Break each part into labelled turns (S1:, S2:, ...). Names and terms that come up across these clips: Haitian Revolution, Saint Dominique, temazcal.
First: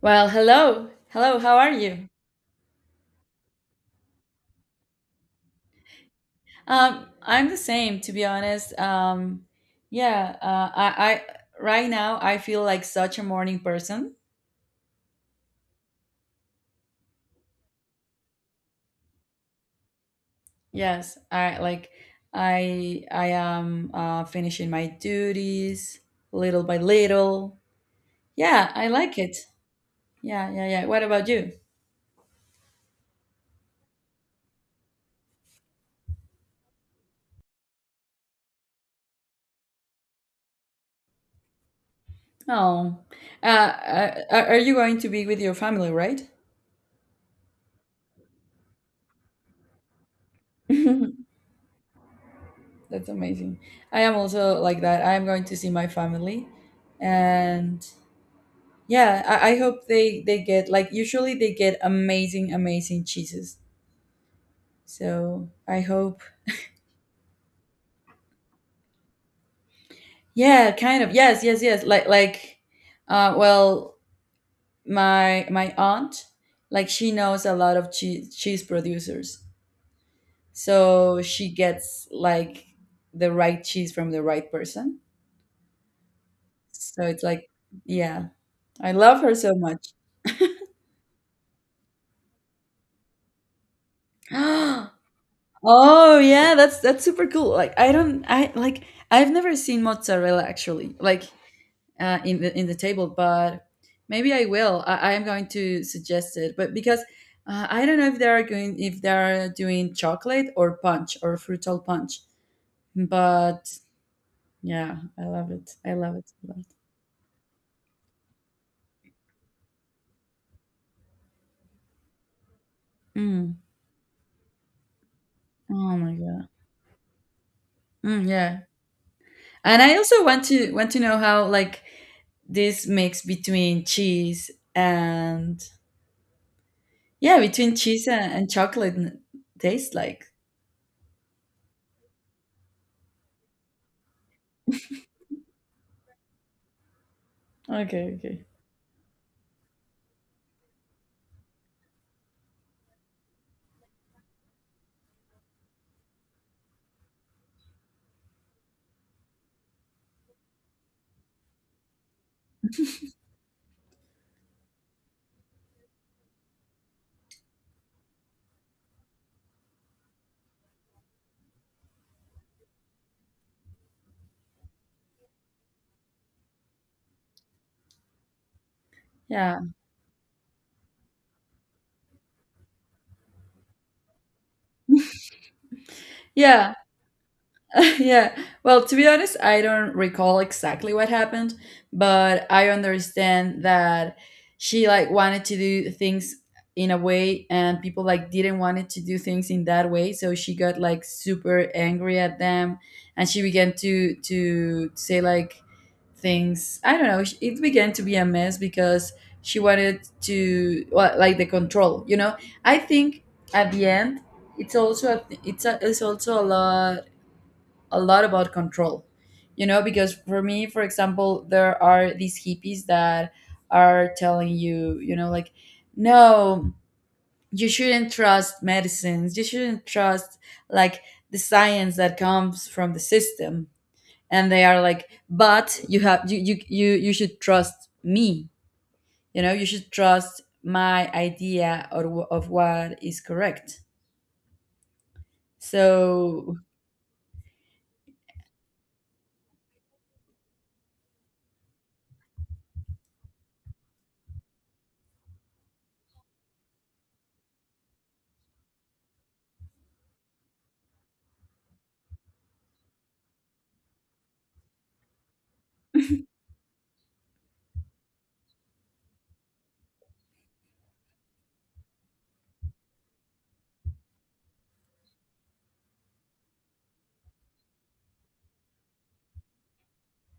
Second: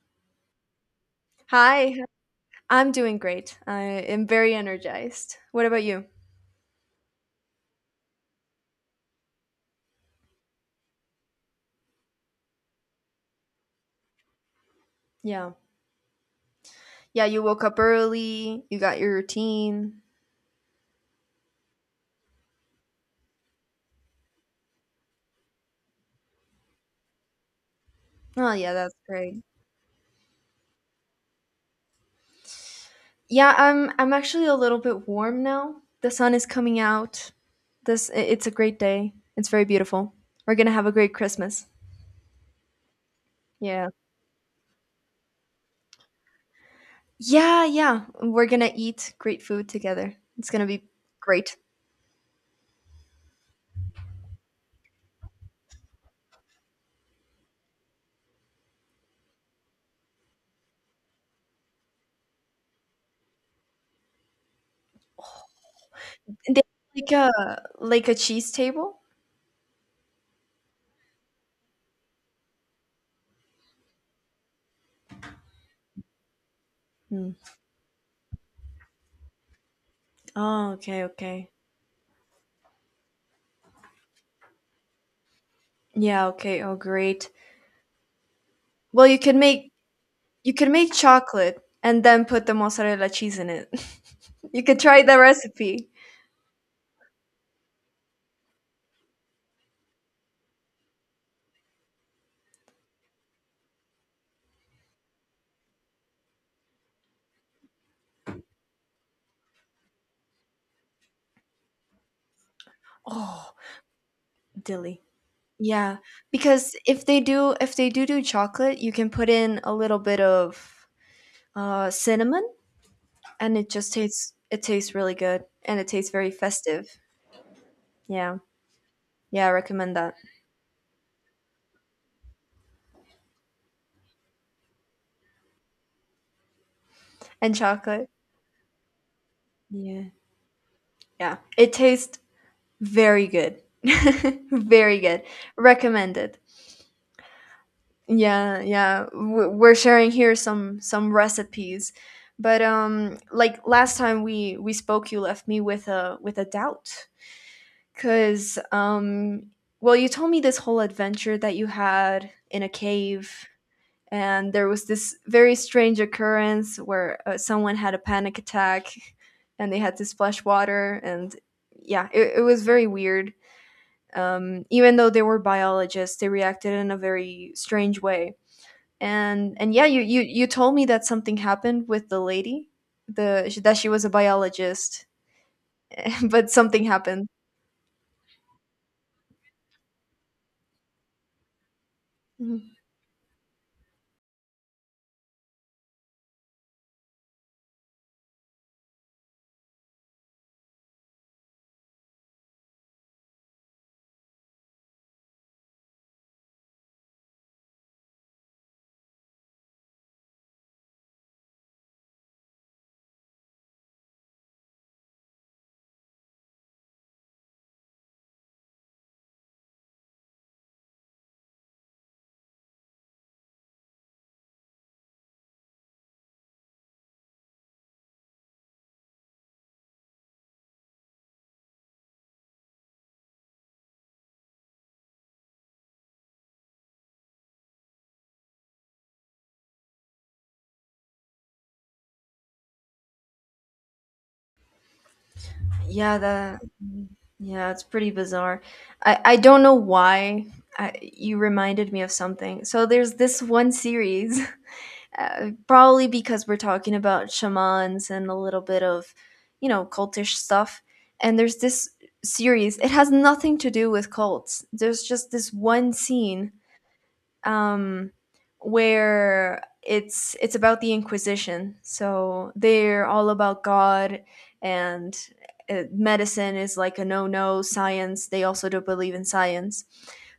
S1: Well, hello. Hello, how are
S2: Hi,
S1: you?
S2: I'm doing great. I am very energized. What about you?
S1: I'm the same, to be honest. Yeah, I Right now I feel like such a morning person.
S2: Yeah. Yeah, you woke up early, you got your routine.
S1: Yes, I like I am finishing my duties little by little.
S2: Oh,
S1: Yeah,
S2: yeah,
S1: I
S2: that's
S1: like it.
S2: great.
S1: Yeah, yeah, yeah. What about you?
S2: Yeah, I'm actually a little bit warm now. The sun is coming out. It's a great day. It's very beautiful. We're going to have a great Christmas.
S1: Oh, uh,
S2: Yeah.
S1: uh, are are you going to be with your family, right?
S2: Yeah, yeah. We're going to eat great food together. It's going to be great.
S1: That's amazing. I am also like that. I am going to see my family, and yeah, I hope they get like usually they get amazing amazing cheeses. So I hope.
S2: They like a like a cheese table?
S1: Yeah, kind of. Yes, yes, yes. Like uh, well, my aunt, like she
S2: Hmm.
S1: knows a lot of cheese producers,
S2: Oh, okay,
S1: so she
S2: okay.
S1: gets like the right cheese from the right person.
S2: Yeah, okay. Oh,
S1: So it's
S2: great.
S1: like, yeah, I
S2: Well, you
S1: love her
S2: could
S1: so
S2: make
S1: much.
S2: you could make chocolate and then put the mozzarella cheese in it. You could try the recipe.
S1: Oh yeah, that's super cool. Like I don't I like I've never seen mozzarella actually. Like in the table, but maybe I will. I'm going to suggest it, but because I don't know if they are going if they are doing chocolate or punch or fruital punch,
S2: Oh,
S1: but yeah,
S2: dilly.
S1: I love it. I
S2: Yeah,
S1: love it a lot.
S2: because if they do do chocolate, you can put in a little bit of cinnamon,
S1: Mm.
S2: and it tastes really good, and it
S1: Oh
S2: tastes
S1: my
S2: very
S1: god.
S2: festive.
S1: Mm,
S2: Yeah,
S1: yeah,
S2: yeah, I
S1: and
S2: recommend
S1: I
S2: that.
S1: also want to know how like this mix between cheese and yeah,
S2: And
S1: between cheese
S2: chocolate.
S1: and tastes
S2: Yeah,
S1: like.
S2: yeah, it tastes very good, very good. Recommended.
S1: Okay. Okay.
S2: Yeah, yeah. We're sharing here some recipes. But like last time we spoke, you left me with a doubt, cuz well, you told me this whole adventure that you had in a cave, and there was this very strange occurrence where someone had a panic attack and they had to splash water, and yeah, it was very weird. Even though they were biologists, they reacted in a very strange way, and
S1: Yeah.
S2: yeah, you told me that something happened with the lady, the that she was a biologist, but
S1: Yeah.
S2: something happened.
S1: yeah. Well, to be honest, I don't recall exactly what happened, but I
S2: Mhm.
S1: understand that she like wanted to do things in a way and people like didn't want it to do things in that way, so she got like super angry at them and she began to say like things. I don't know. It began to be a mess because she wanted to well, like the control, you know. I think at the end it's it's also a lot about control, you know, because for me, for example, there are these hippies that are telling you, you know, like no, you shouldn't trust medicines, you shouldn't trust like the science that comes from the system, and they are like, but you have you should trust me, you know, you should trust my idea of what is correct,
S2: Yeah,
S1: so
S2: that. Mhm. Yeah, it's pretty bizarre. I don't know why. You reminded me of something. So there's this one series, probably because we're talking about shamans and a little bit of cultish stuff. And there's this series. It has nothing to do with cults, there's just this one scene, um, where it's about the Inquisition. So they're all about God, and medicine is like a no no science. They also don't believe in science.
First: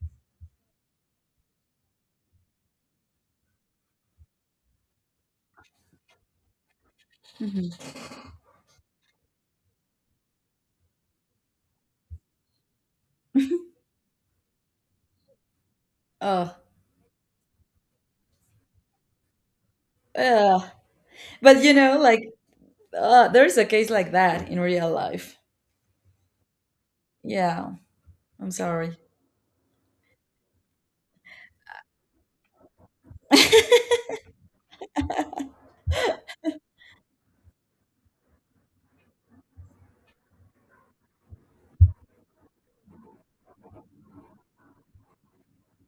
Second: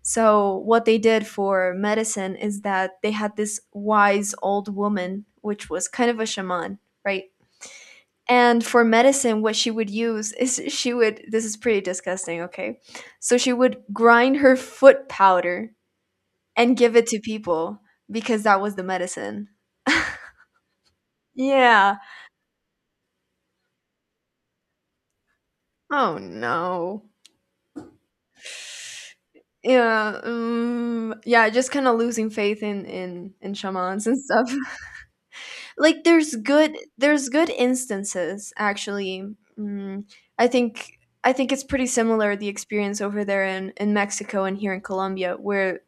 S2: So what they did for medicine is that they had this wise old woman, which was kind of a shaman, right?
S1: mhm.
S2: And for medicine, what she would use is, she would, this is pretty disgusting, okay? So she would grind her foot powder
S1: Oh,
S2: and give it to people, because that was the medicine.
S1: ugh. But you know
S2: Yeah.
S1: like there's a case like that in real life.
S2: Oh no.
S1: Yeah, I'm sorry.
S2: Yeah. Yeah. Just kind of losing faith in in shamans and stuff. Like there's good instances actually. Mm, I think. I think it's pretty similar, the experience over there in Mexico and here in Colombia, where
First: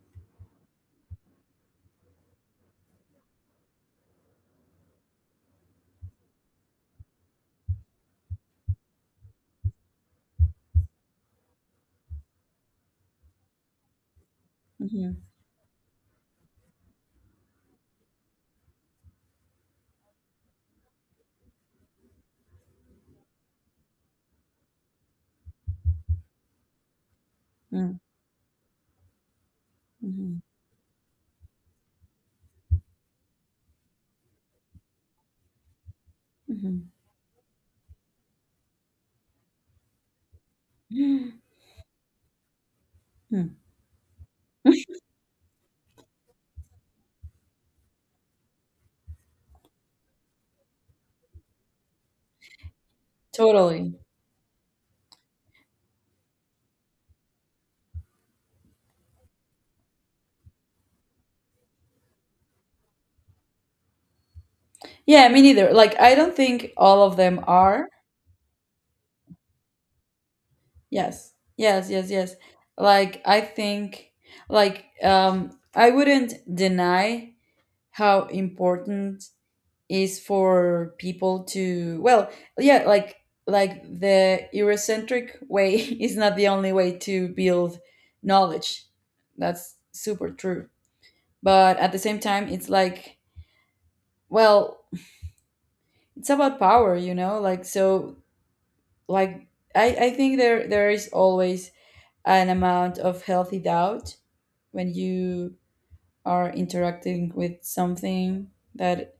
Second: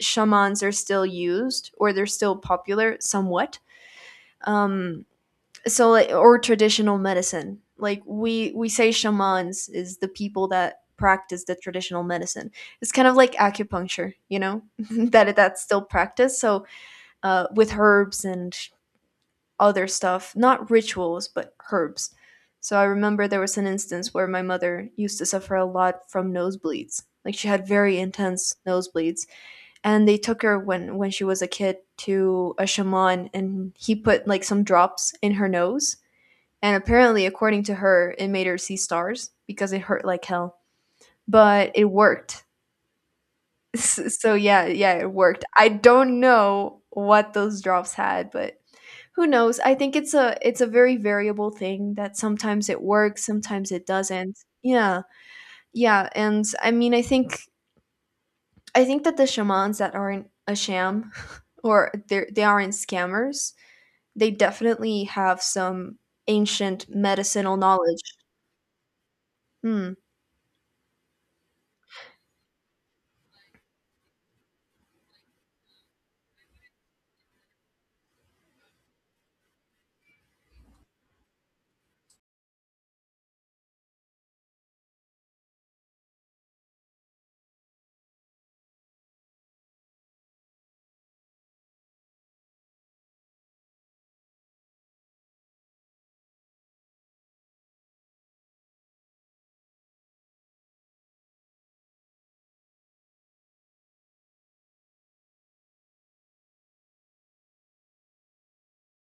S2: shamans are still used or they're still popular somewhat. Um, so like, or traditional medicine, like we say shamans is the people that practice the traditional medicine. It's kind of like acupuncture, you know,
S1: Mhm,
S2: that's still practiced. So with herbs and other stuff, not rituals but herbs. So I remember there was an instance where my mother used to suffer a lot from nosebleeds, like she had
S1: mm,
S2: very intense nosebleeds, and they
S1: mhm,
S2: took her when she was a kid to a shaman, and he put like some drops in her nose, and
S1: mhm,
S2: apparently, according to her, it made her see stars because it hurt like hell. But it worked.
S1: mm.
S2: So yeah, yeah, it worked. I don't know what those drops had, but who knows? I think it's a very variable thing that sometimes it works, sometimes it
S1: Totally.
S2: doesn't. Yeah. Yeah, and I mean, I think that the shamans that aren't a sham or they aren't scammers, they definitely
S1: Yeah, me
S2: have
S1: neither. Like,
S2: some
S1: I don't think
S2: ancient
S1: all of them
S2: medicinal
S1: are.
S2: knowledge. Hmm.
S1: Yes, yes, yes, yes. Like, I think, like, I wouldn't deny how important is for people to well, yeah, like the eurocentric way is not the only way to build knowledge. That's super true, but at the same time it's like well, it's about power, you know, like so like I think there is always an amount of healthy doubt when you are interacting with something that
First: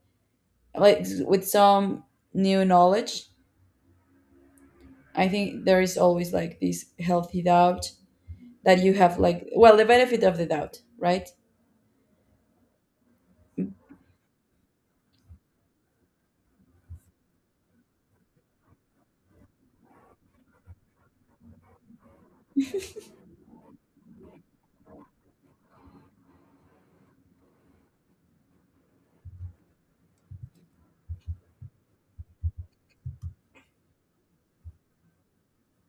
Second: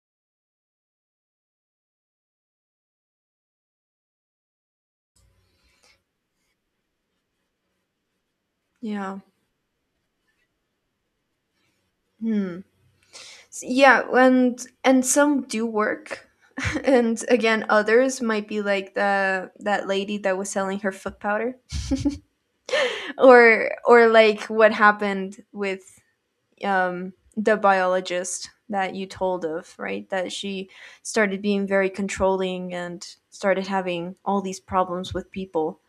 S1: like with some new knowledge. I think there is always like this healthy doubt that you
S2: Yeah.
S1: have like well, the benefit of the doubt, right?
S2: Hmm. Yeah, and some do work. And again, others might be like the that lady that was selling her foot powder, or like what happened with the biologist that you told of, right? That she started being very controlling and started having all these problems with people.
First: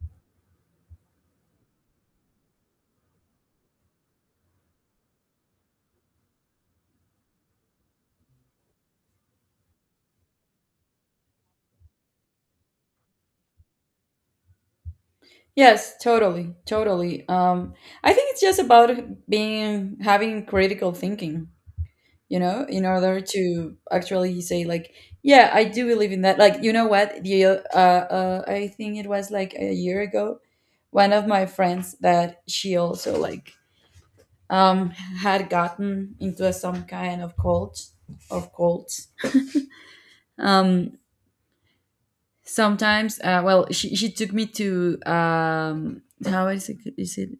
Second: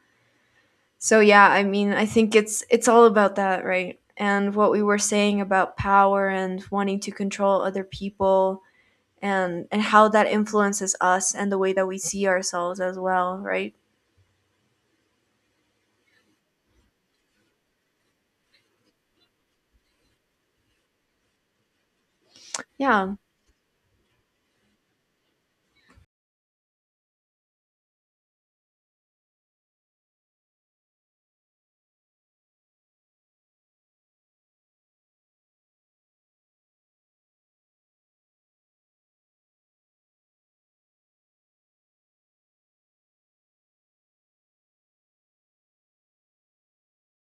S2: So yeah, I mean, I think it's all about that, right? And what we were saying about power and wanting to control other people, and how that influences us and the way that we see ourselves as well, right?
S1: Yes, totally, totally. I think it's just about being having critical thinking, you know, in
S2: Yeah,
S1: order to actually say like, yeah, I do believe in that. Like, you know what? The I think it was like a year ago, one of my friends that she also like had gotten into some kind of cult of cults. Um, she took me to how is it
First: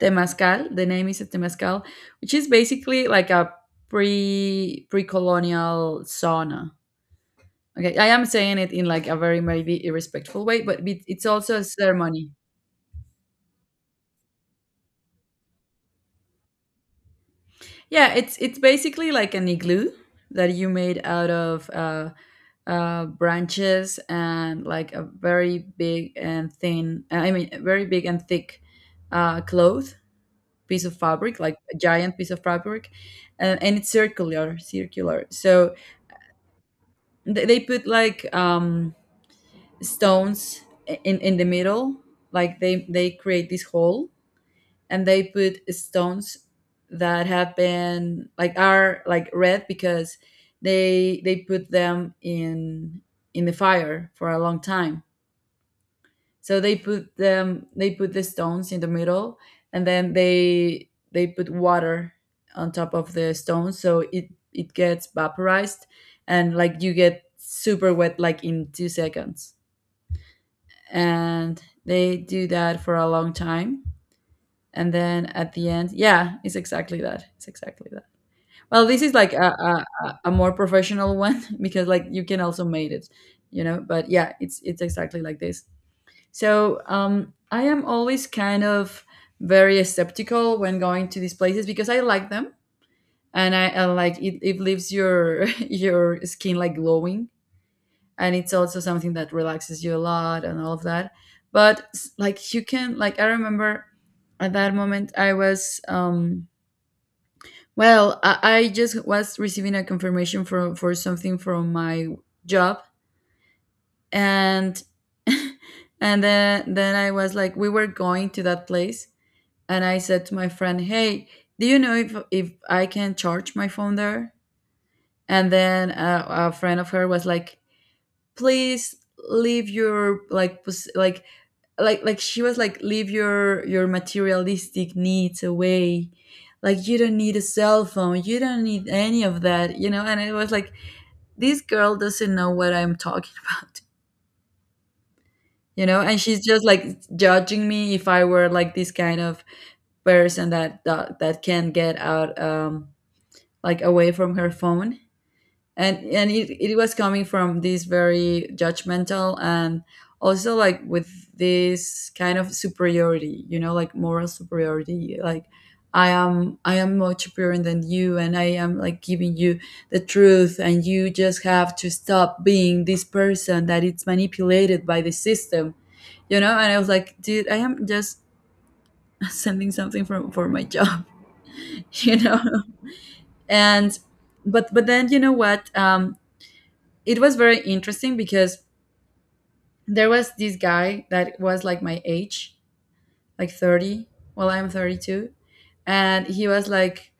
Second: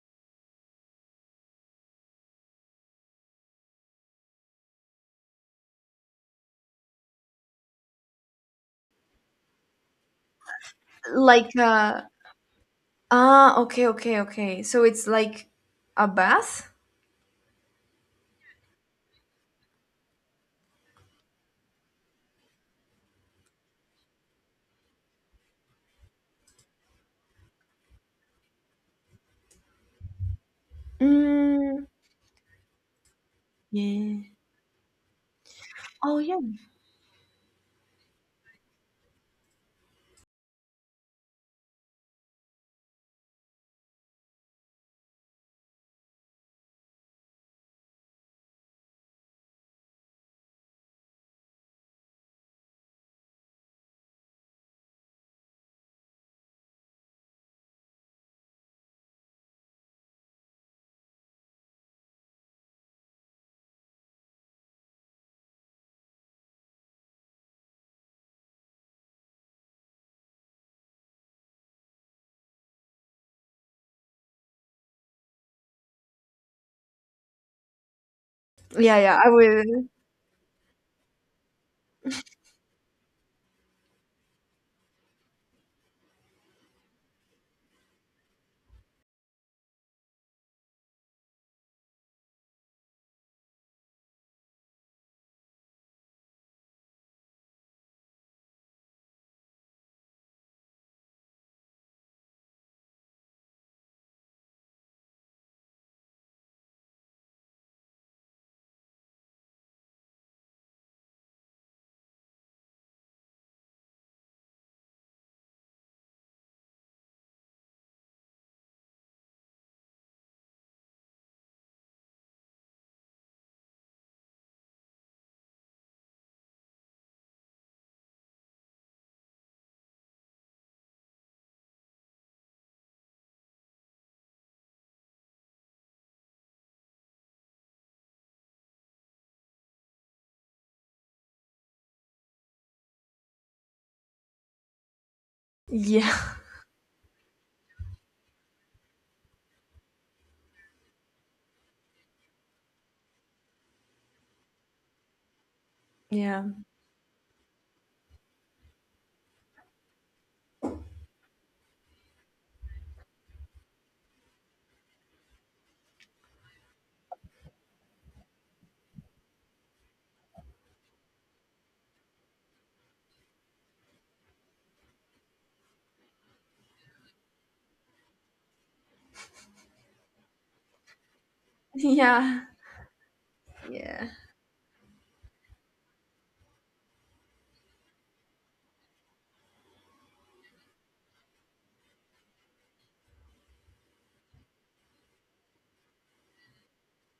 S1: temazcal the name is a temazcal, which is basically like a pre-colonial sauna. Okay, I am saying it in like a very maybe irrespectful way, but it- it's
S2: like,
S1: also a ceremony.
S2: ah, okay, okay, okay. So it's like a bath.
S1: Yeah, it's basically like an igloo that you made out of branches and like a very big and thin I mean very big and thick cloth piece of fabric, like a
S2: Mm.
S1: giant piece of fabric, and it's
S2: Yeah.
S1: circular, circular. So
S2: Oh yeah.
S1: they put like stones in the middle, like they create this hole, and they put stones that have been like are like red because they put them in the fire for a long time. So they put them they put the stones in the middle, and then they put water on top of the stones so it gets vaporized, and like you get super wet like in 2 seconds. And they do that for a long time, and then at the end, yeah, it's exactly that. It's exactly that. Well,
S2: Yeah,
S1: this is
S2: yeah, I
S1: like
S2: will.
S1: a more professional one because like you can also made it, you know, but yeah, it's exactly like this. So I am always kind of very skeptical when going to these places because I like them, and I like it leaves your your skin like glowing, and it's also something that relaxes you a lot and all of that. But like you can like I remember at that moment I was well, I just was receiving a confirmation for something from my job, and and then I was like we were going to that place, and I said to my friend, "Hey, do you know if I can charge my phone there?" And then a friend of her was like, "Please leave your like like she was like leave your materialistic needs away." Like you don't need a cell phone, you don't need any of that, you know. And it was like this girl doesn't know what I'm talking about, you know. And
S2: Yeah.
S1: she's just like judging me if I were like this kind of person that that can get out like away from her phone, and
S2: Yeah.
S1: it was coming from this very judgmental and also like with this kind of superiority, you know, like moral superiority like I am more superior than you, and I am like giving you the truth, and you just have to stop being this person that it's manipulated by the system, you know. And I was like, dude, I am just sending something for my job you know,
S2: Yeah,
S1: and
S2: yeah,
S1: but then you know what, it was very interesting because there was this guy that was like my age, like 30. Well, I'm 32. And he was like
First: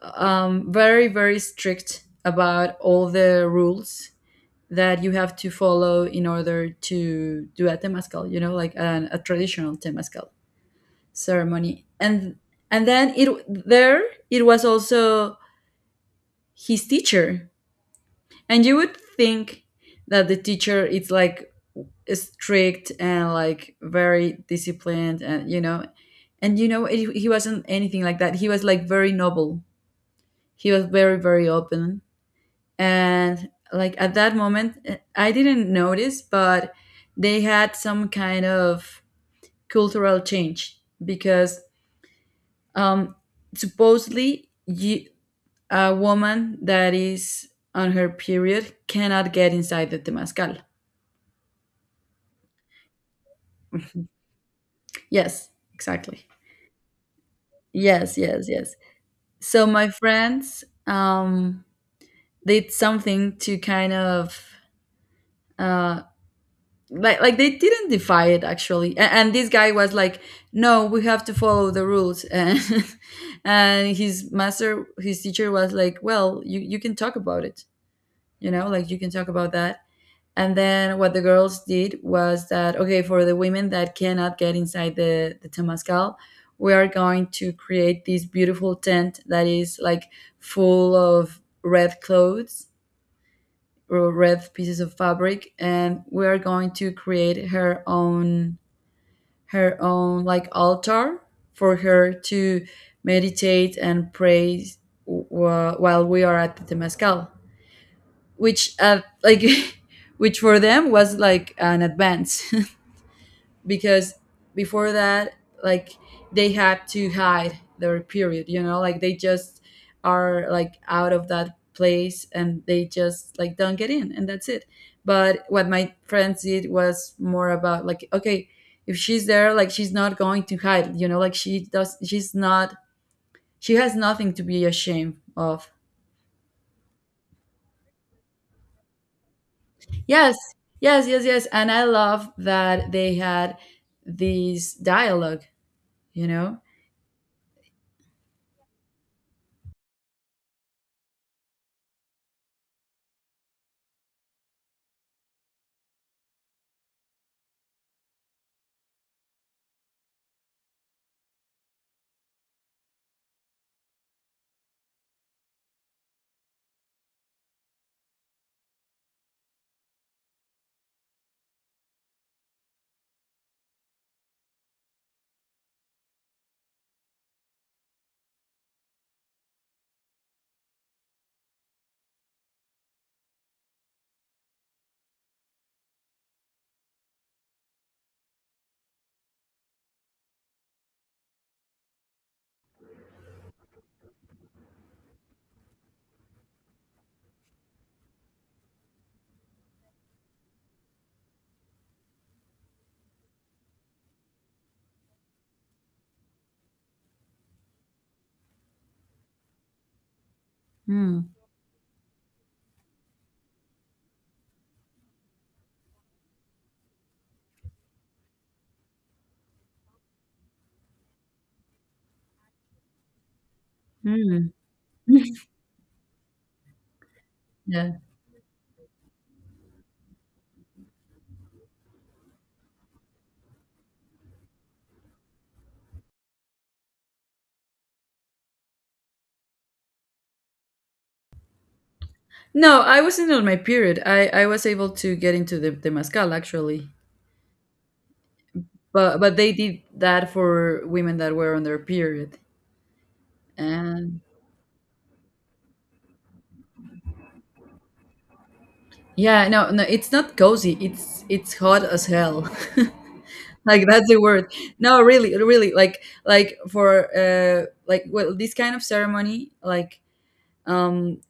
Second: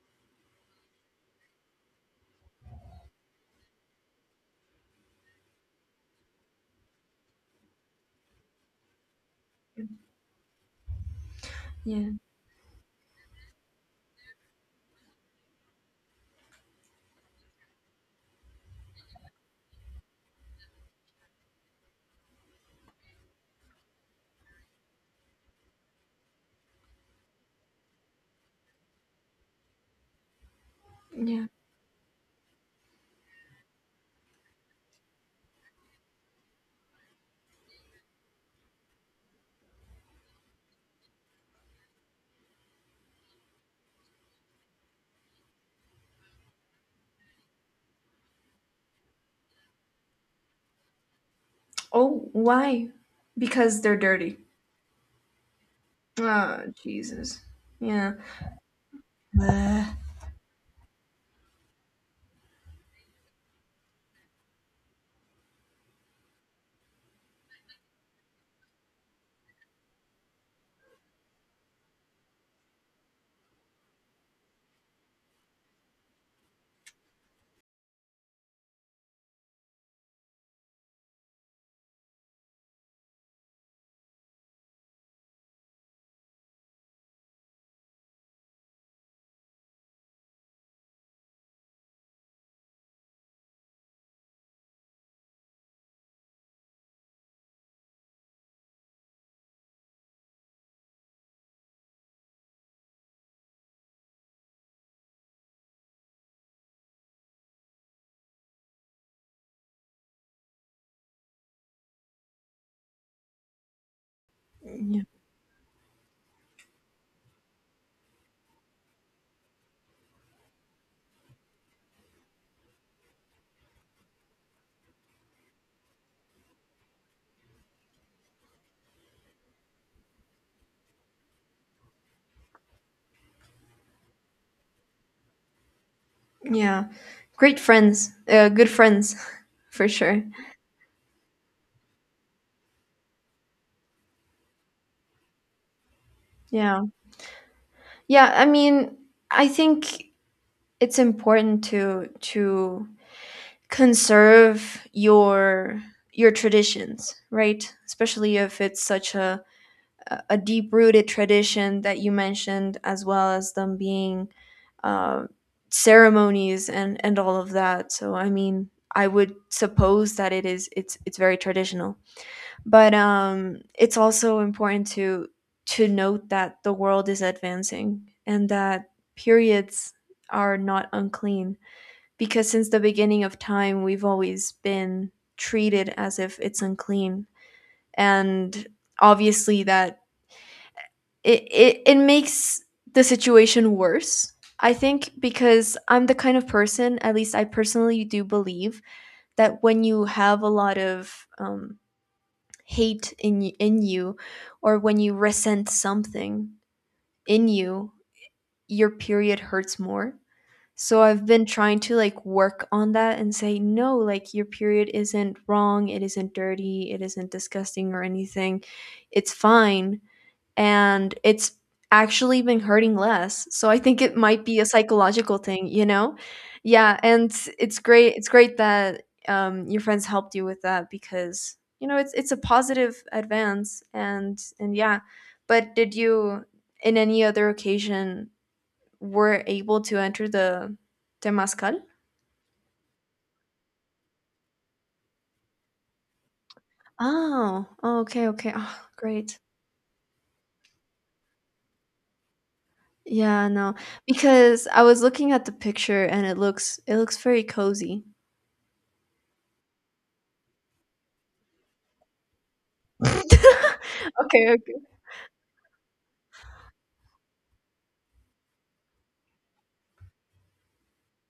S1: very, very strict about all the rules that you have to follow in order to do a temazcal, you know, like a traditional temazcal ceremony.
S2: yeah.
S1: And then it there it was also his teacher. And you would think that the teacher is like strict and like very disciplined and you know, and you know it, he wasn't anything like that. He was like very noble. He was very,
S2: Yeah.
S1: very open, and like at that moment I didn't notice, but they had some kind of cultural change because um supposedly you, a woman that is on her period, cannot get inside the temazcal.
S2: Oh, why? Because they're dirty?
S1: Yes, exactly.
S2: Oh Jesus. Yeah.
S1: Yes, yes, yes. So
S2: Ugh.
S1: my friends did something to kind of uh, like they didn't defy it actually, and this guy was like, "No, we have to follow the rules," and and his master, his teacher was like, "Well, you can talk about it, you know, like you can talk about that." And then what the girls did was that okay, for the women that cannot get inside the temazcal, we are going to create this beautiful tent that is like full of red clothes or red pieces of fabric, and we are going to create her own like altar for her to meditate and pray while we are at the temazcal, which like which for them was like an advance because before
S2: Yeah.
S1: that like they had to hide their period, you know, like they just are like out of that place and they just like don't get in and that's it. But what my friends did was more about like okay, if she's there like she's not going to hide, you know, like she does she's not, she has nothing to be ashamed of.
S2: Yeah, great friends, good friends for sure.
S1: Yes, yes, yes, yes. And I love that they had these dialogue, you know?
S2: Yeah. Yeah, I mean, I think it's important to conserve your traditions, right? Especially if it's such a deep rooted tradition that you mentioned, as well as them being uh, ceremonies and all of that. So, I mean, I would suppose that it's very traditional, but it's also important to note that the world is advancing and that periods are not unclean, because since the beginning of time we've always been treated as if it's unclean, and obviously that it makes the situation worse. I think, because I'm the kind of person, at least I personally do believe, that when you have a lot of hate in you, or when you resent something in you, your period hurts more. So
S1: Mm.
S2: I've been trying to, like, work on that and say no, like, your period isn't wrong, it isn't dirty, it isn't disgusting or anything. It's fine. And it's actually been hurting less. So I think it might
S1: Mm.
S2: be a psychological thing, you know? Yeah, and it's
S1: Yeah.
S2: great it's great that your friends helped you with that, because it's a positive advance, and yeah. But did you, in any other occasion, were able to enter the Temazcal?
S1: No, I wasn't on my period. I was able to get into the mascal actually.
S2: Oh, oh, okay, okay. Oh,
S1: But
S2: great.
S1: they did that for women that were on their period.
S2: Yeah, no.
S1: And
S2: Because I was looking at the picture, and it looks very cozy.
S1: yeah, no, no, it's not cozy. It's hot as hell. like that's the
S2: Okay,
S1: word.
S2: okay.
S1: No, really, really, like for like well this kind of ceremony, like um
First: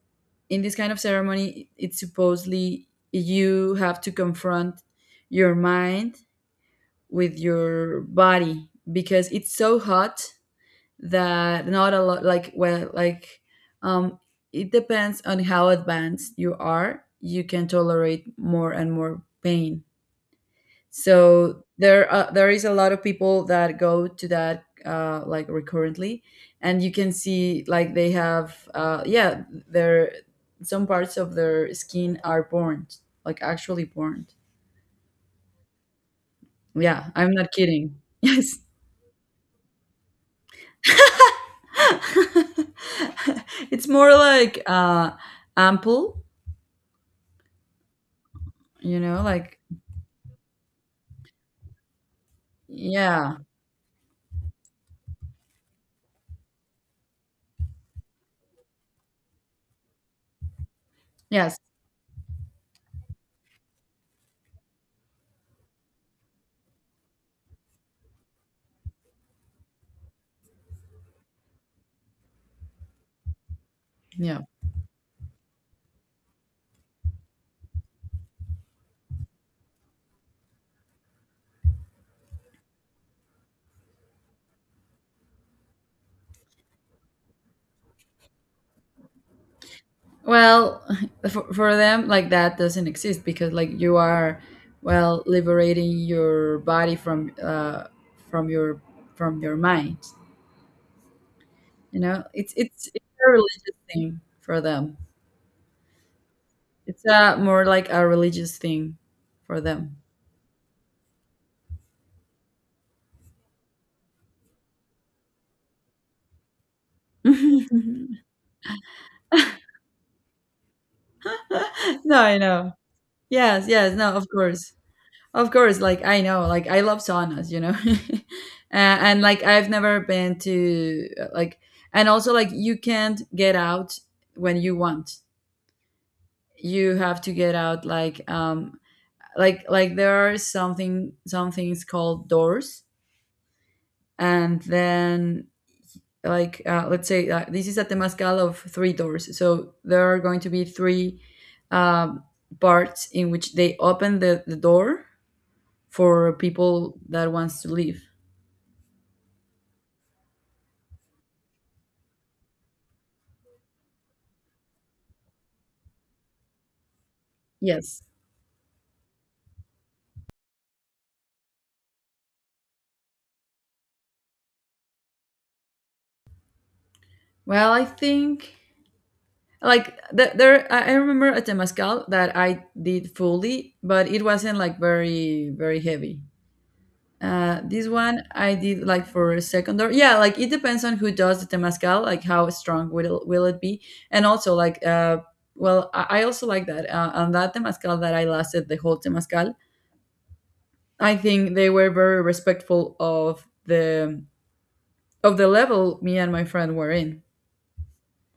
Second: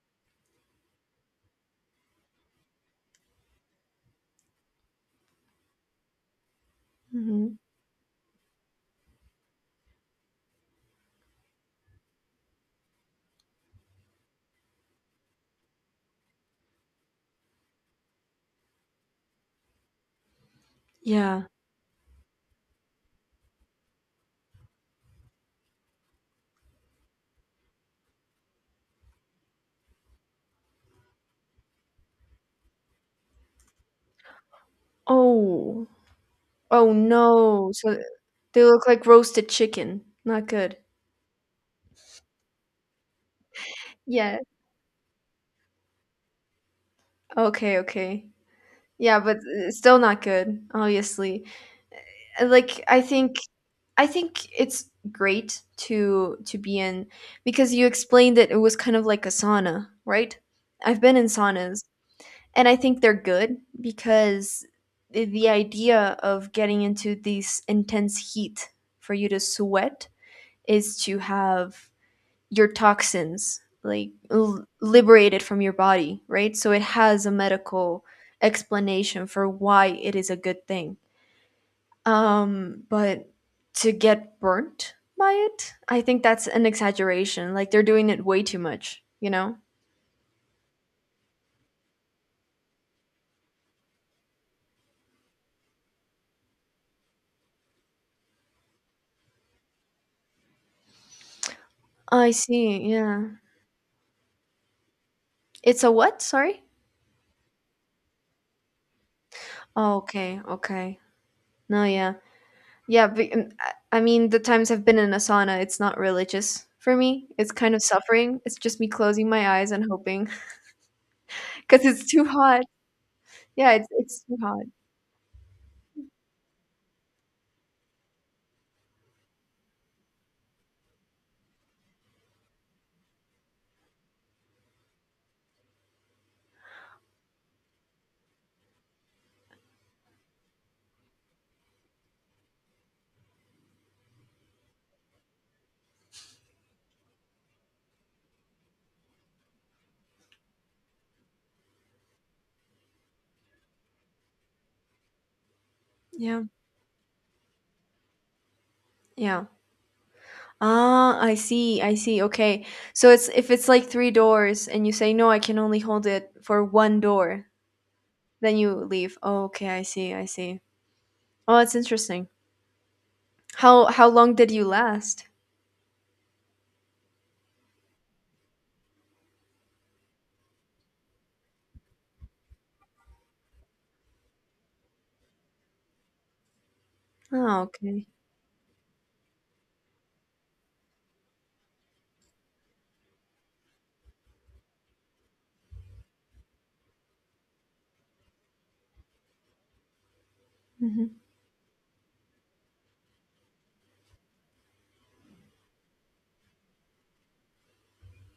S1: in this kind of ceremony, it's supposedly you have to confront your mind with
S2: Hmm.
S1: your body because it's so hot that not a lot like well like um it depends on how advanced you are. You can tolerate more and more pain.
S2: Yeah.
S1: So there is a lot of people that go to that like recurrently, and you can see like they have yeah, their some parts of their skin are burnt, like actually burnt.
S2: Oh. Oh
S1: Yeah, I'm not
S2: no.
S1: kidding.
S2: So
S1: Yes.
S2: they look like roasted chicken. Not good.
S1: It's more
S2: Yeah.
S1: like ample,
S2: Okay, okay.
S1: you
S2: Yeah,
S1: know,
S2: but
S1: like
S2: still not good, obviously. Like I think
S1: yeah.
S2: I think it's great to be in, because you explained that it was kind of like a sauna, right? I've been in
S1: Yes,
S2: saunas. And I think they're good because the idea of getting into these intense heat for you to sweat is to have your toxins, like,
S1: yeah.
S2: liberated from your body, right? So it has a medical explanation for why it is a good thing. But to get burnt by it, I think that's an exaggeration. Like they're doing it way too much, you know?
S1: Well, for them, like that doesn't exist because like you are, well, liberating your body from your from your mind. You know,
S2: I see.
S1: it's
S2: Yeah.
S1: a religious thing for them.
S2: It's a what? Sorry.
S1: It's a more like a religious thing for
S2: Oh,
S1: them.
S2: okay. Okay. No, yeah. Yeah, but I mean, the times I've been in a sauna, it's not religious for me.
S1: No,
S2: It's kind of suffering. It's just me closing my eyes and hoping, cause it's too
S1: I
S2: hot.
S1: know. Yes,
S2: Yeah, it's
S1: yes, no,
S2: it's
S1: of
S2: too hot.
S1: course. Of course, like I know, like I love saunas, you know, and like I've never been to like, and also like you can't get out when you want. You have to get out like like there are something some things called doors, and then like let's say this is a temazcal of three doors, so there are going to be three um, parts in which they open the door for
S2: Yeah.
S1: people that wants to leave.
S2: Yeah. Ah, I see. I see. Okay. So it's, if it's like three doors and you say, "No, I can only hold it for one door,"
S1: Yes.
S2: then you leave. Oh, okay, I see. I see. Oh, that's interesting. How long did you last?
S1: Well, I think like there. I remember a temazcal that I did fully, but it wasn't like very very heavy.
S2: Oh,
S1: This
S2: okay.
S1: one I did like for a second. Or yeah, like it depends on who does the temazcal, like how strong will it be, and also like well, I also like that on that temazcal that I lasted the whole temazcal. I
S2: Hmm.
S1: think they were very respectful of the level me and my friend were in.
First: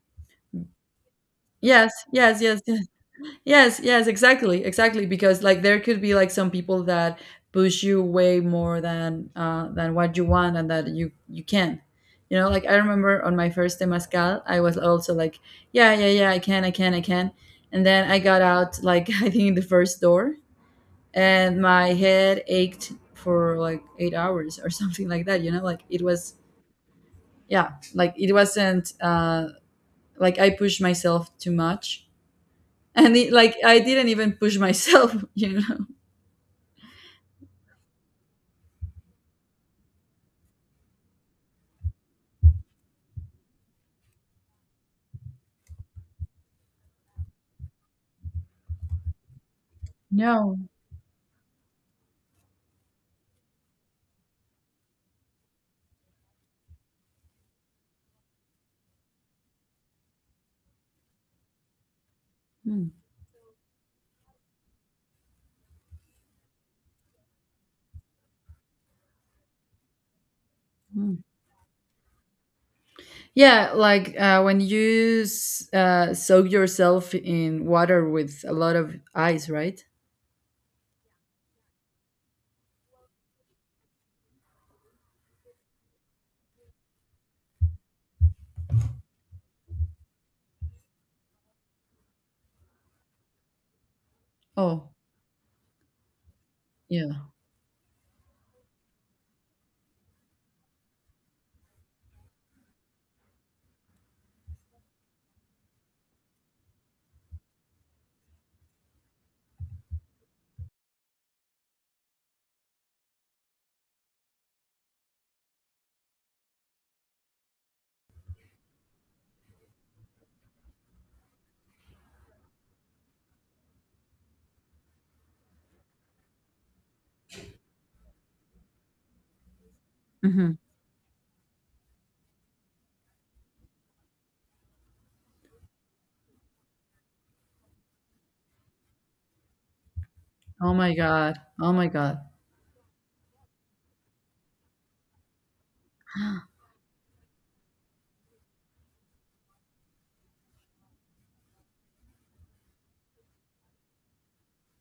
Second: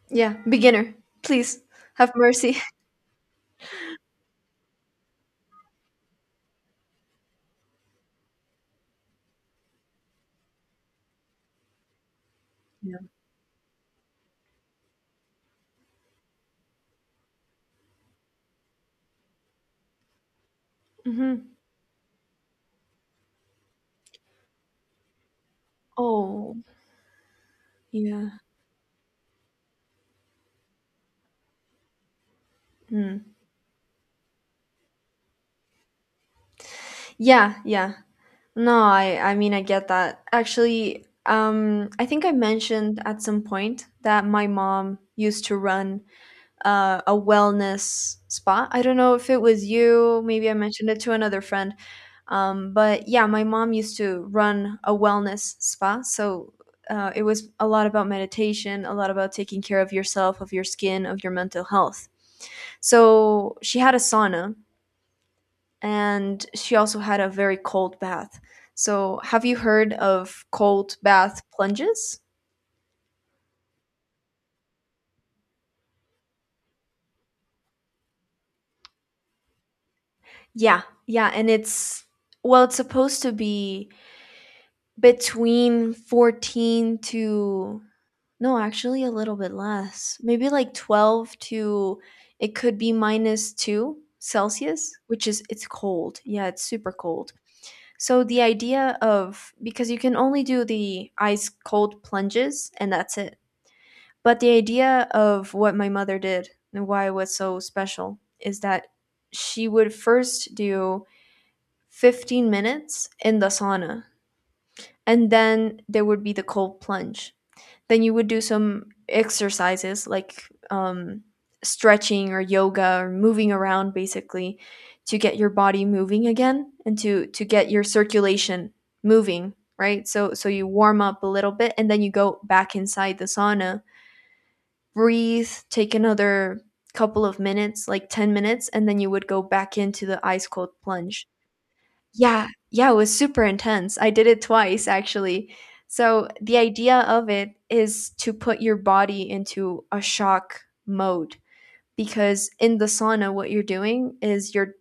S2: Yeah, beginner. Please
S1: Yes,
S2: have
S1: yes,
S2: mercy.
S1: yes. Yes, yes, exactly, exactly. Because like there could be like some people that push you way more than what you want and that you can. You know, like I
S2: Yeah.
S1: remember on my first temazcal, I was also like yeah, yeah, yeah, I can, I can, I can. And then I got out like I think in the first door,
S2: Hmm.
S1: and my head ached for like 8 hours or something like that. You know, like it was
S2: Oh,
S1: yeah, like
S2: yeah.
S1: it wasn't like I pushed myself too much, and
S2: Mm.
S1: it, like I didn't even push myself. You know.
S2: Yeah, yeah. No, I mean, I get that. Actually, I think I mentioned at some point that my mom used to run a wellness spa. I don't know if it was you, maybe I
S1: No.
S2: mentioned it to another friend. But yeah, my mom used to run a wellness spa. So it was a lot about meditation, a lot about taking care of yourself, of your skin, of your mental health.
S1: Mm,
S2: So she had a sauna, and she also had a very cold bath. So, have you heard of cold
S1: mm.
S2: bath plunges?
S1: Yeah, like when you soak yourself in water with a lot of ice, right?
S2: Yeah, yeah, and it's, well, it's supposed to be between 14 to, no, actually a little bit less. Maybe like 12 to, it could be minus 2
S1: Oh,
S2: Celsius, which is, it's cold. Yeah, it's super
S1: yeah.
S2: cold. So the idea of, because you can only do the ice cold plunges and that's it. But the idea of what my mother did and why it was so special is that she would first do 15 minutes in the sauna, and then there would be the cold plunge. Then you would do some exercises like um, stretching or yoga or moving around, basically to get your body moving again and to get your circulation moving, right? So
S1: Hmm.
S2: you warm up a little bit and then you go back inside the sauna, breathe, take another couple of minutes, like 10 minutes, and then you would go back into the ice cold
S1: Oh my
S2: plunge.
S1: god. Oh my god.
S2: Yeah, yeah, it was super intense. I did it twice actually. So the idea of it is to put your body into a shock mode because in the sauna what you're doing is you're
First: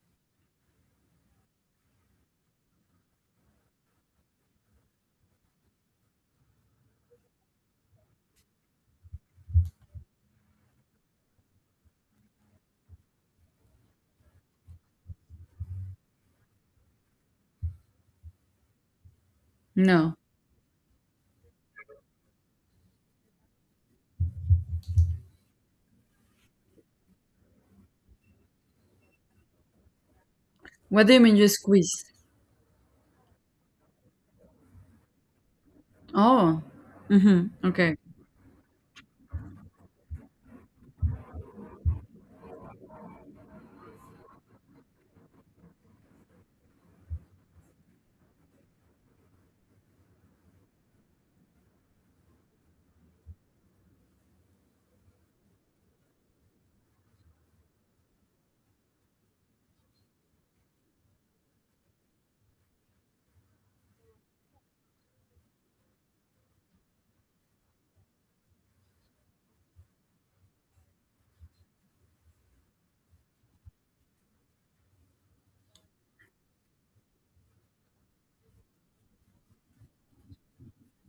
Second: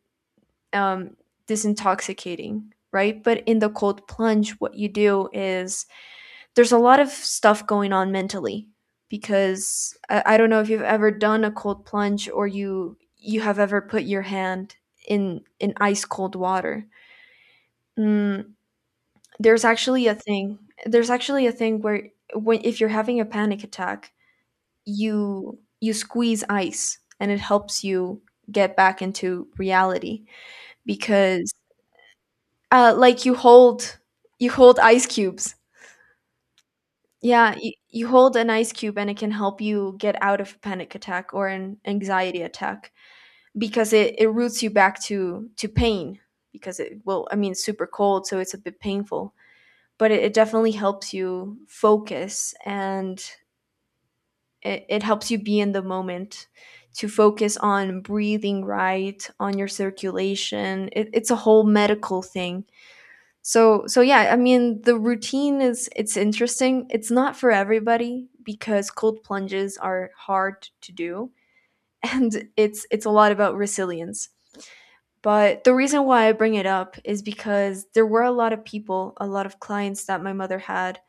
S2: um disintoxicating, right? But in the cold plunge what you do is there's a lot of stuff going on mentally because I don't know if you've ever done a cold plunge or you have ever put your hand in ice cold water. Mm, there's actually
S1: No.
S2: a thing. There's actually a thing where when if you're having a panic attack, you squeeze ice and it helps you get back into reality
S1: What do you mean you
S2: because
S1: squeeze?
S2: like you hold ice cubes.
S1: Oh. Hmm,
S2: Yeah, you,
S1: okay.
S2: you hold an ice cube and it can help you get out of a panic attack or an anxiety attack because it roots you back to pain because it, well, I mean, it's super cold so it's a bit painful, but it definitely helps you focus, and it helps you be in the moment, to focus on breathing, right, on your circulation. It's a whole medical thing. So yeah, I mean, the routine is it's interesting. It's not for everybody because cold plunges are hard to do. And it's a lot about resilience. But the reason why I bring it up is because there were a lot of people, a lot of clients that my mother had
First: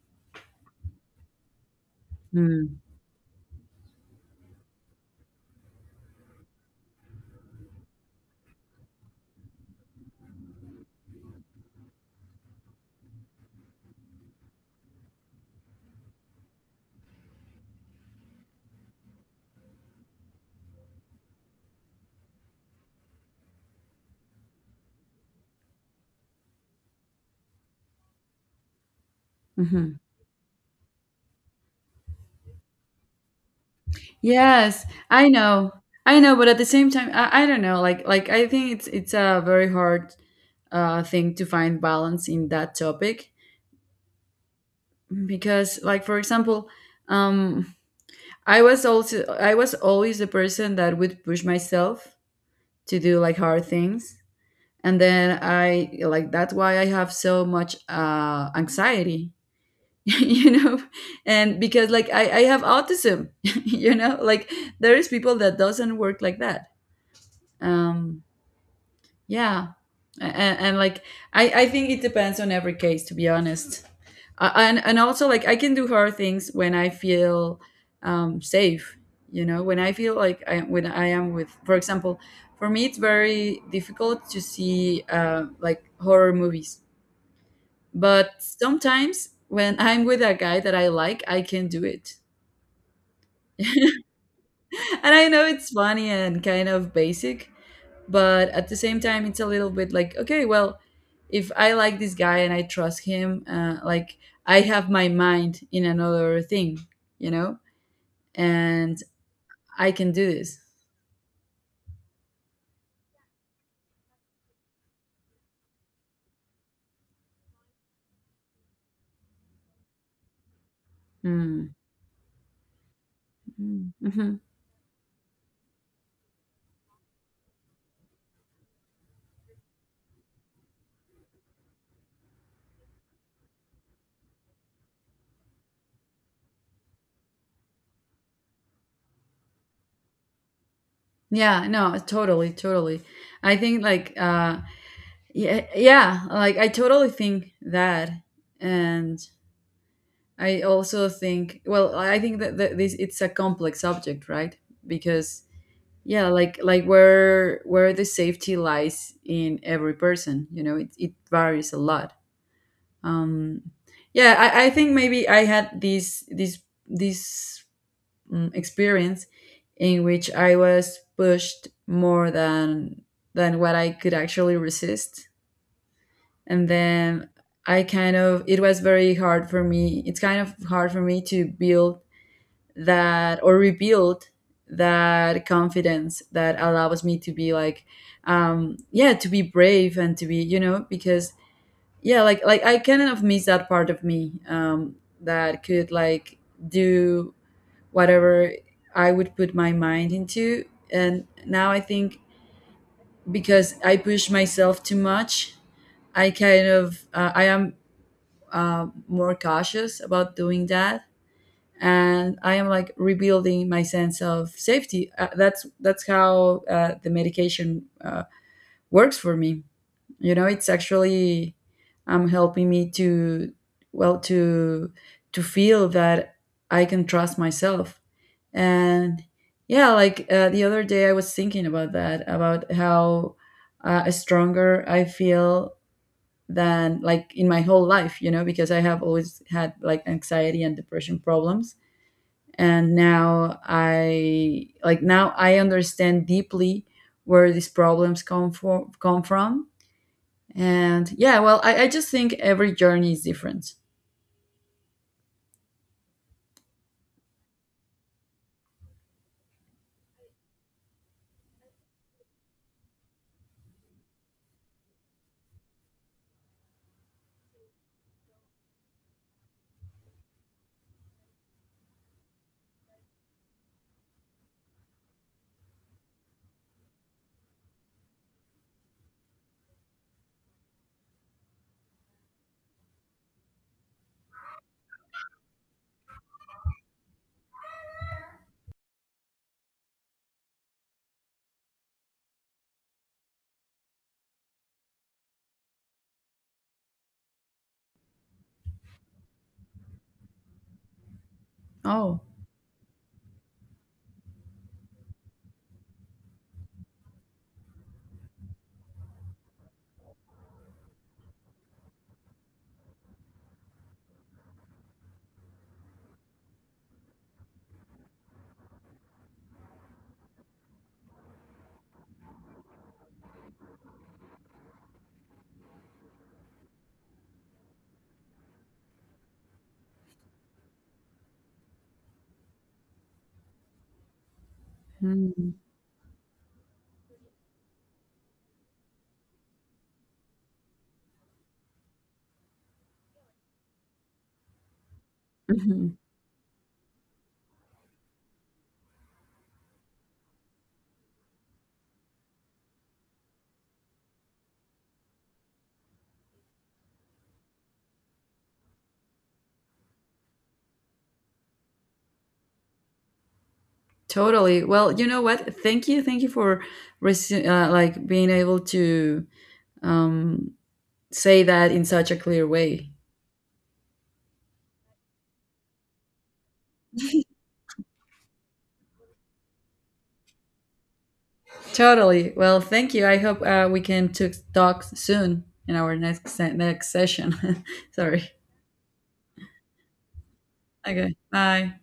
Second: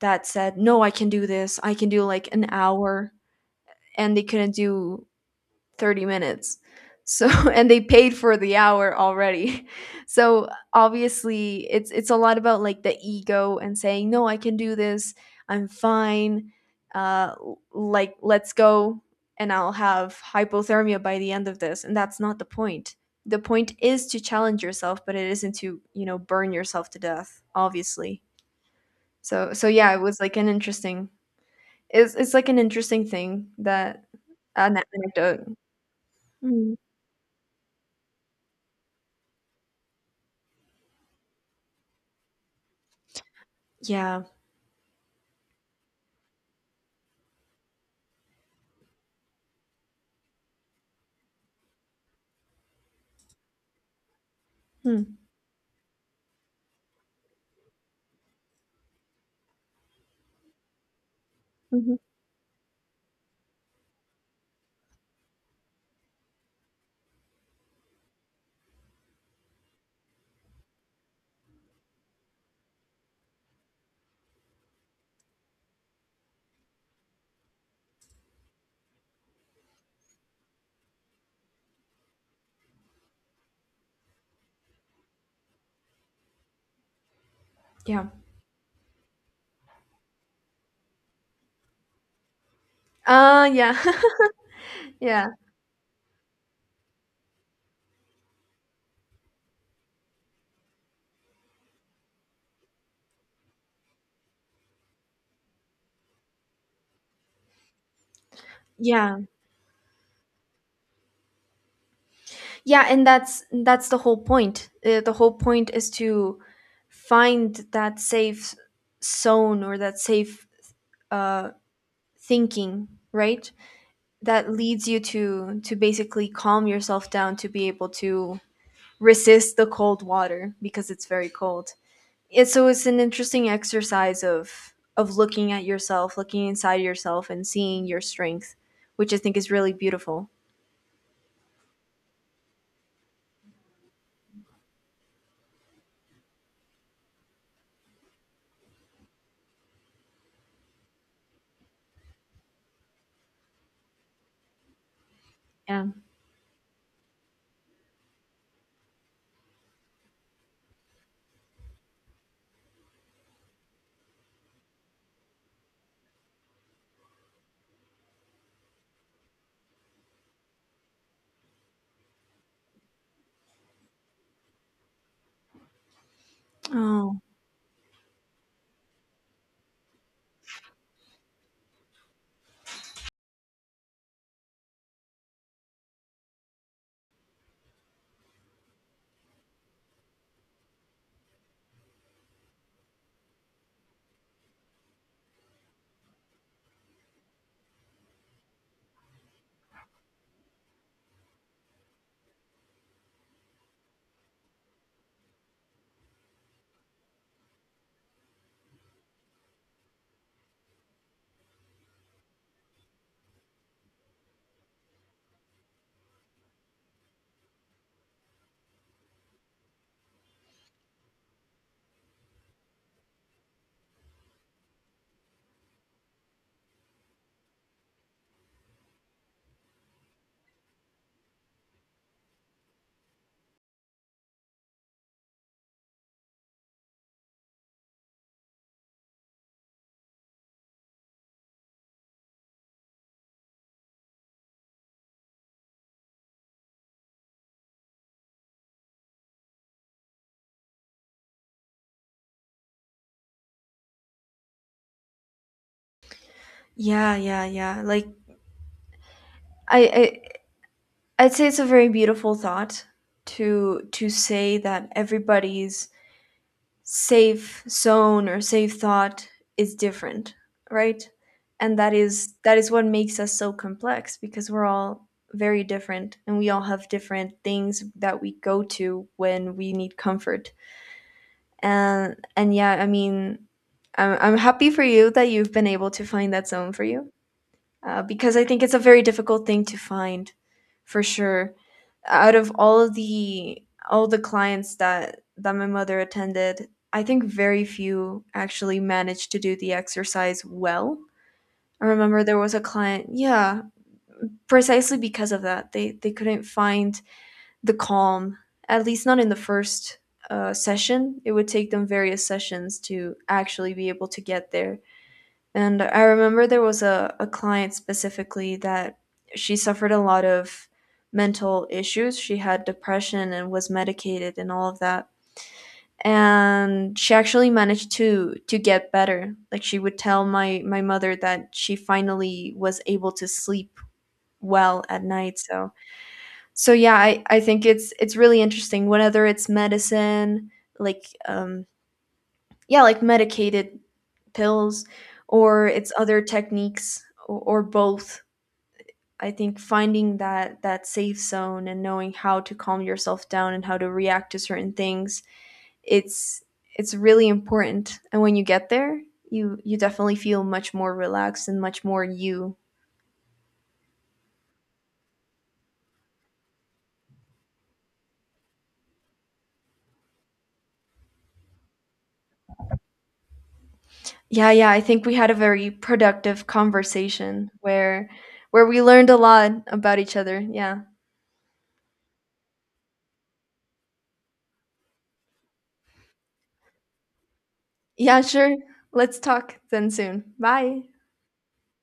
S2: that said, "No, I can do this. I can do like an hour." And they couldn't do 30 minutes. So and they paid for the hour already. So obviously it's a lot about like the ego and saying, "No, I can do this. I'm fine. Like let's go and I'll have hypothermia by the end of this." And that's not the point. The point is to challenge yourself, but it isn't to, you know, burn yourself to death, obviously. So yeah,
S1: Mm-hmm.
S2: it was like an interesting it's like an interesting thing, that an
S1: Yes, I
S2: anecdote.
S1: know. I know, but at the
S2: Mm.
S1: same time, I don't know like I think it's a very hard thing to find balance in that topic.
S2: Yeah.
S1: Because like for example, um I was also I was always the person that would push myself to do like hard things, and
S2: Hmm.
S1: then I like that's why I have so much anxiety. You know, and because
S2: Mhm.
S1: like I have autism. You know, like there is people that doesn't work like that. um yeah. And like I think it depends on every case, to be honest. And also like I can do hard things when I feel safe. You know, when I feel like I when I am with, for example, for me it's very difficult to see like horror movies.
S2: Yeah.
S1: But sometimes when I'm with a guy that I like, I can do it.
S2: Yeah.
S1: And
S2: Yeah.
S1: I know it's funny and kind of basic, but at the same time, it's a little bit like okay, well, if I like this guy and I trust him, like I have my mind in another thing, you know, and
S2: Yeah.
S1: I can do this.
S2: Yeah, and that's the whole point. The whole point is to find that safe zone, or that safe uh
S1: Mm.
S2: thinking, right?
S1: Mm-hmm.
S2: That leads you to basically calm yourself down, to be able to resist the cold water because it's very cold. It, so it's an interesting exercise of looking at yourself, looking inside yourself and seeing your strength, which I think is really beautiful.
S1: Yeah, no, totally, totally. I think like yeah, yeah, like I totally think that. And I also think well, I think that, that this it's a complex subject, right? Because
S2: Yeah.
S1: yeah, like where the safety lies in every person, you know, it varies a lot. Um yeah, I think maybe I had this this this mm, experience in which I was pushed more than what I could actually resist. And
S2: Oh,
S1: then I kind of it was very hard for me. It's kind of hard for me to build that or rebuild that confidence that allows me to be like yeah, to be brave and to be, you know, because yeah, like I kind of miss that part of me that could like do whatever I would put my mind into. And now I think because I push myself too much, I kind of I am more cautious about doing that, and I am like rebuilding my sense of safety. That's how the medication works for me. You know, it's actually helping me to well to feel that I can trust myself. And yeah, like the other day, I was thinking about that, about how stronger I feel than like in my whole life, you know, because I have always had like anxiety and depression problems. And now I like now I understand deeply where these problems come from. And yeah, well, I just think every journey is different.
S2: yeah, yeah, yeah. Like I, I'd say it's a very beautiful thought to say that everybody's safe zone or safe thought is different, right? And that is what makes us so complex, because we're all very different and we all have different things that we go to when we need comfort. And yeah, I mean, I'm happy for you that you've been able to find that zone for you. Because I think it's a very difficult thing to find, for sure. Out of all of the all the clients that that my mother attended, I think very few actually managed to do the exercise well. I
S1: Oh.
S2: remember there was a client, yeah, precisely because of that. They couldn't find the calm, at least not in the first session. It would take them various sessions to actually be able to get there. And I remember there was a client specifically that she suffered a lot of mental issues. She had depression and was medicated and all of that. And she actually managed to get better. Like she would tell my mother that she finally was able to sleep well at night.
S1: Hmm.
S2: So yeah, I think it's really interesting. Whether it's medicine, like yeah like medicated pills, or it's other techniques, or both, I think finding that safe zone and knowing how to calm yourself down and how to react to certain things, it's it's really important. And when you get there, you definitely feel much more relaxed and much more you.
S1: Totally. Well, you know what? Thank you. Thank you for like being able to um, say that in such a clear way.
S2: Yeah, yeah, I think we had a very productive conversation where we learned a lot about each other. Yeah.
S1: Totally. Well, thank you. I hope we can talk soon in our next next session.
S2: Yeah,
S1: Sorry.
S2: sure. Let's talk then soon. Bye.
S1: Okay. Bye.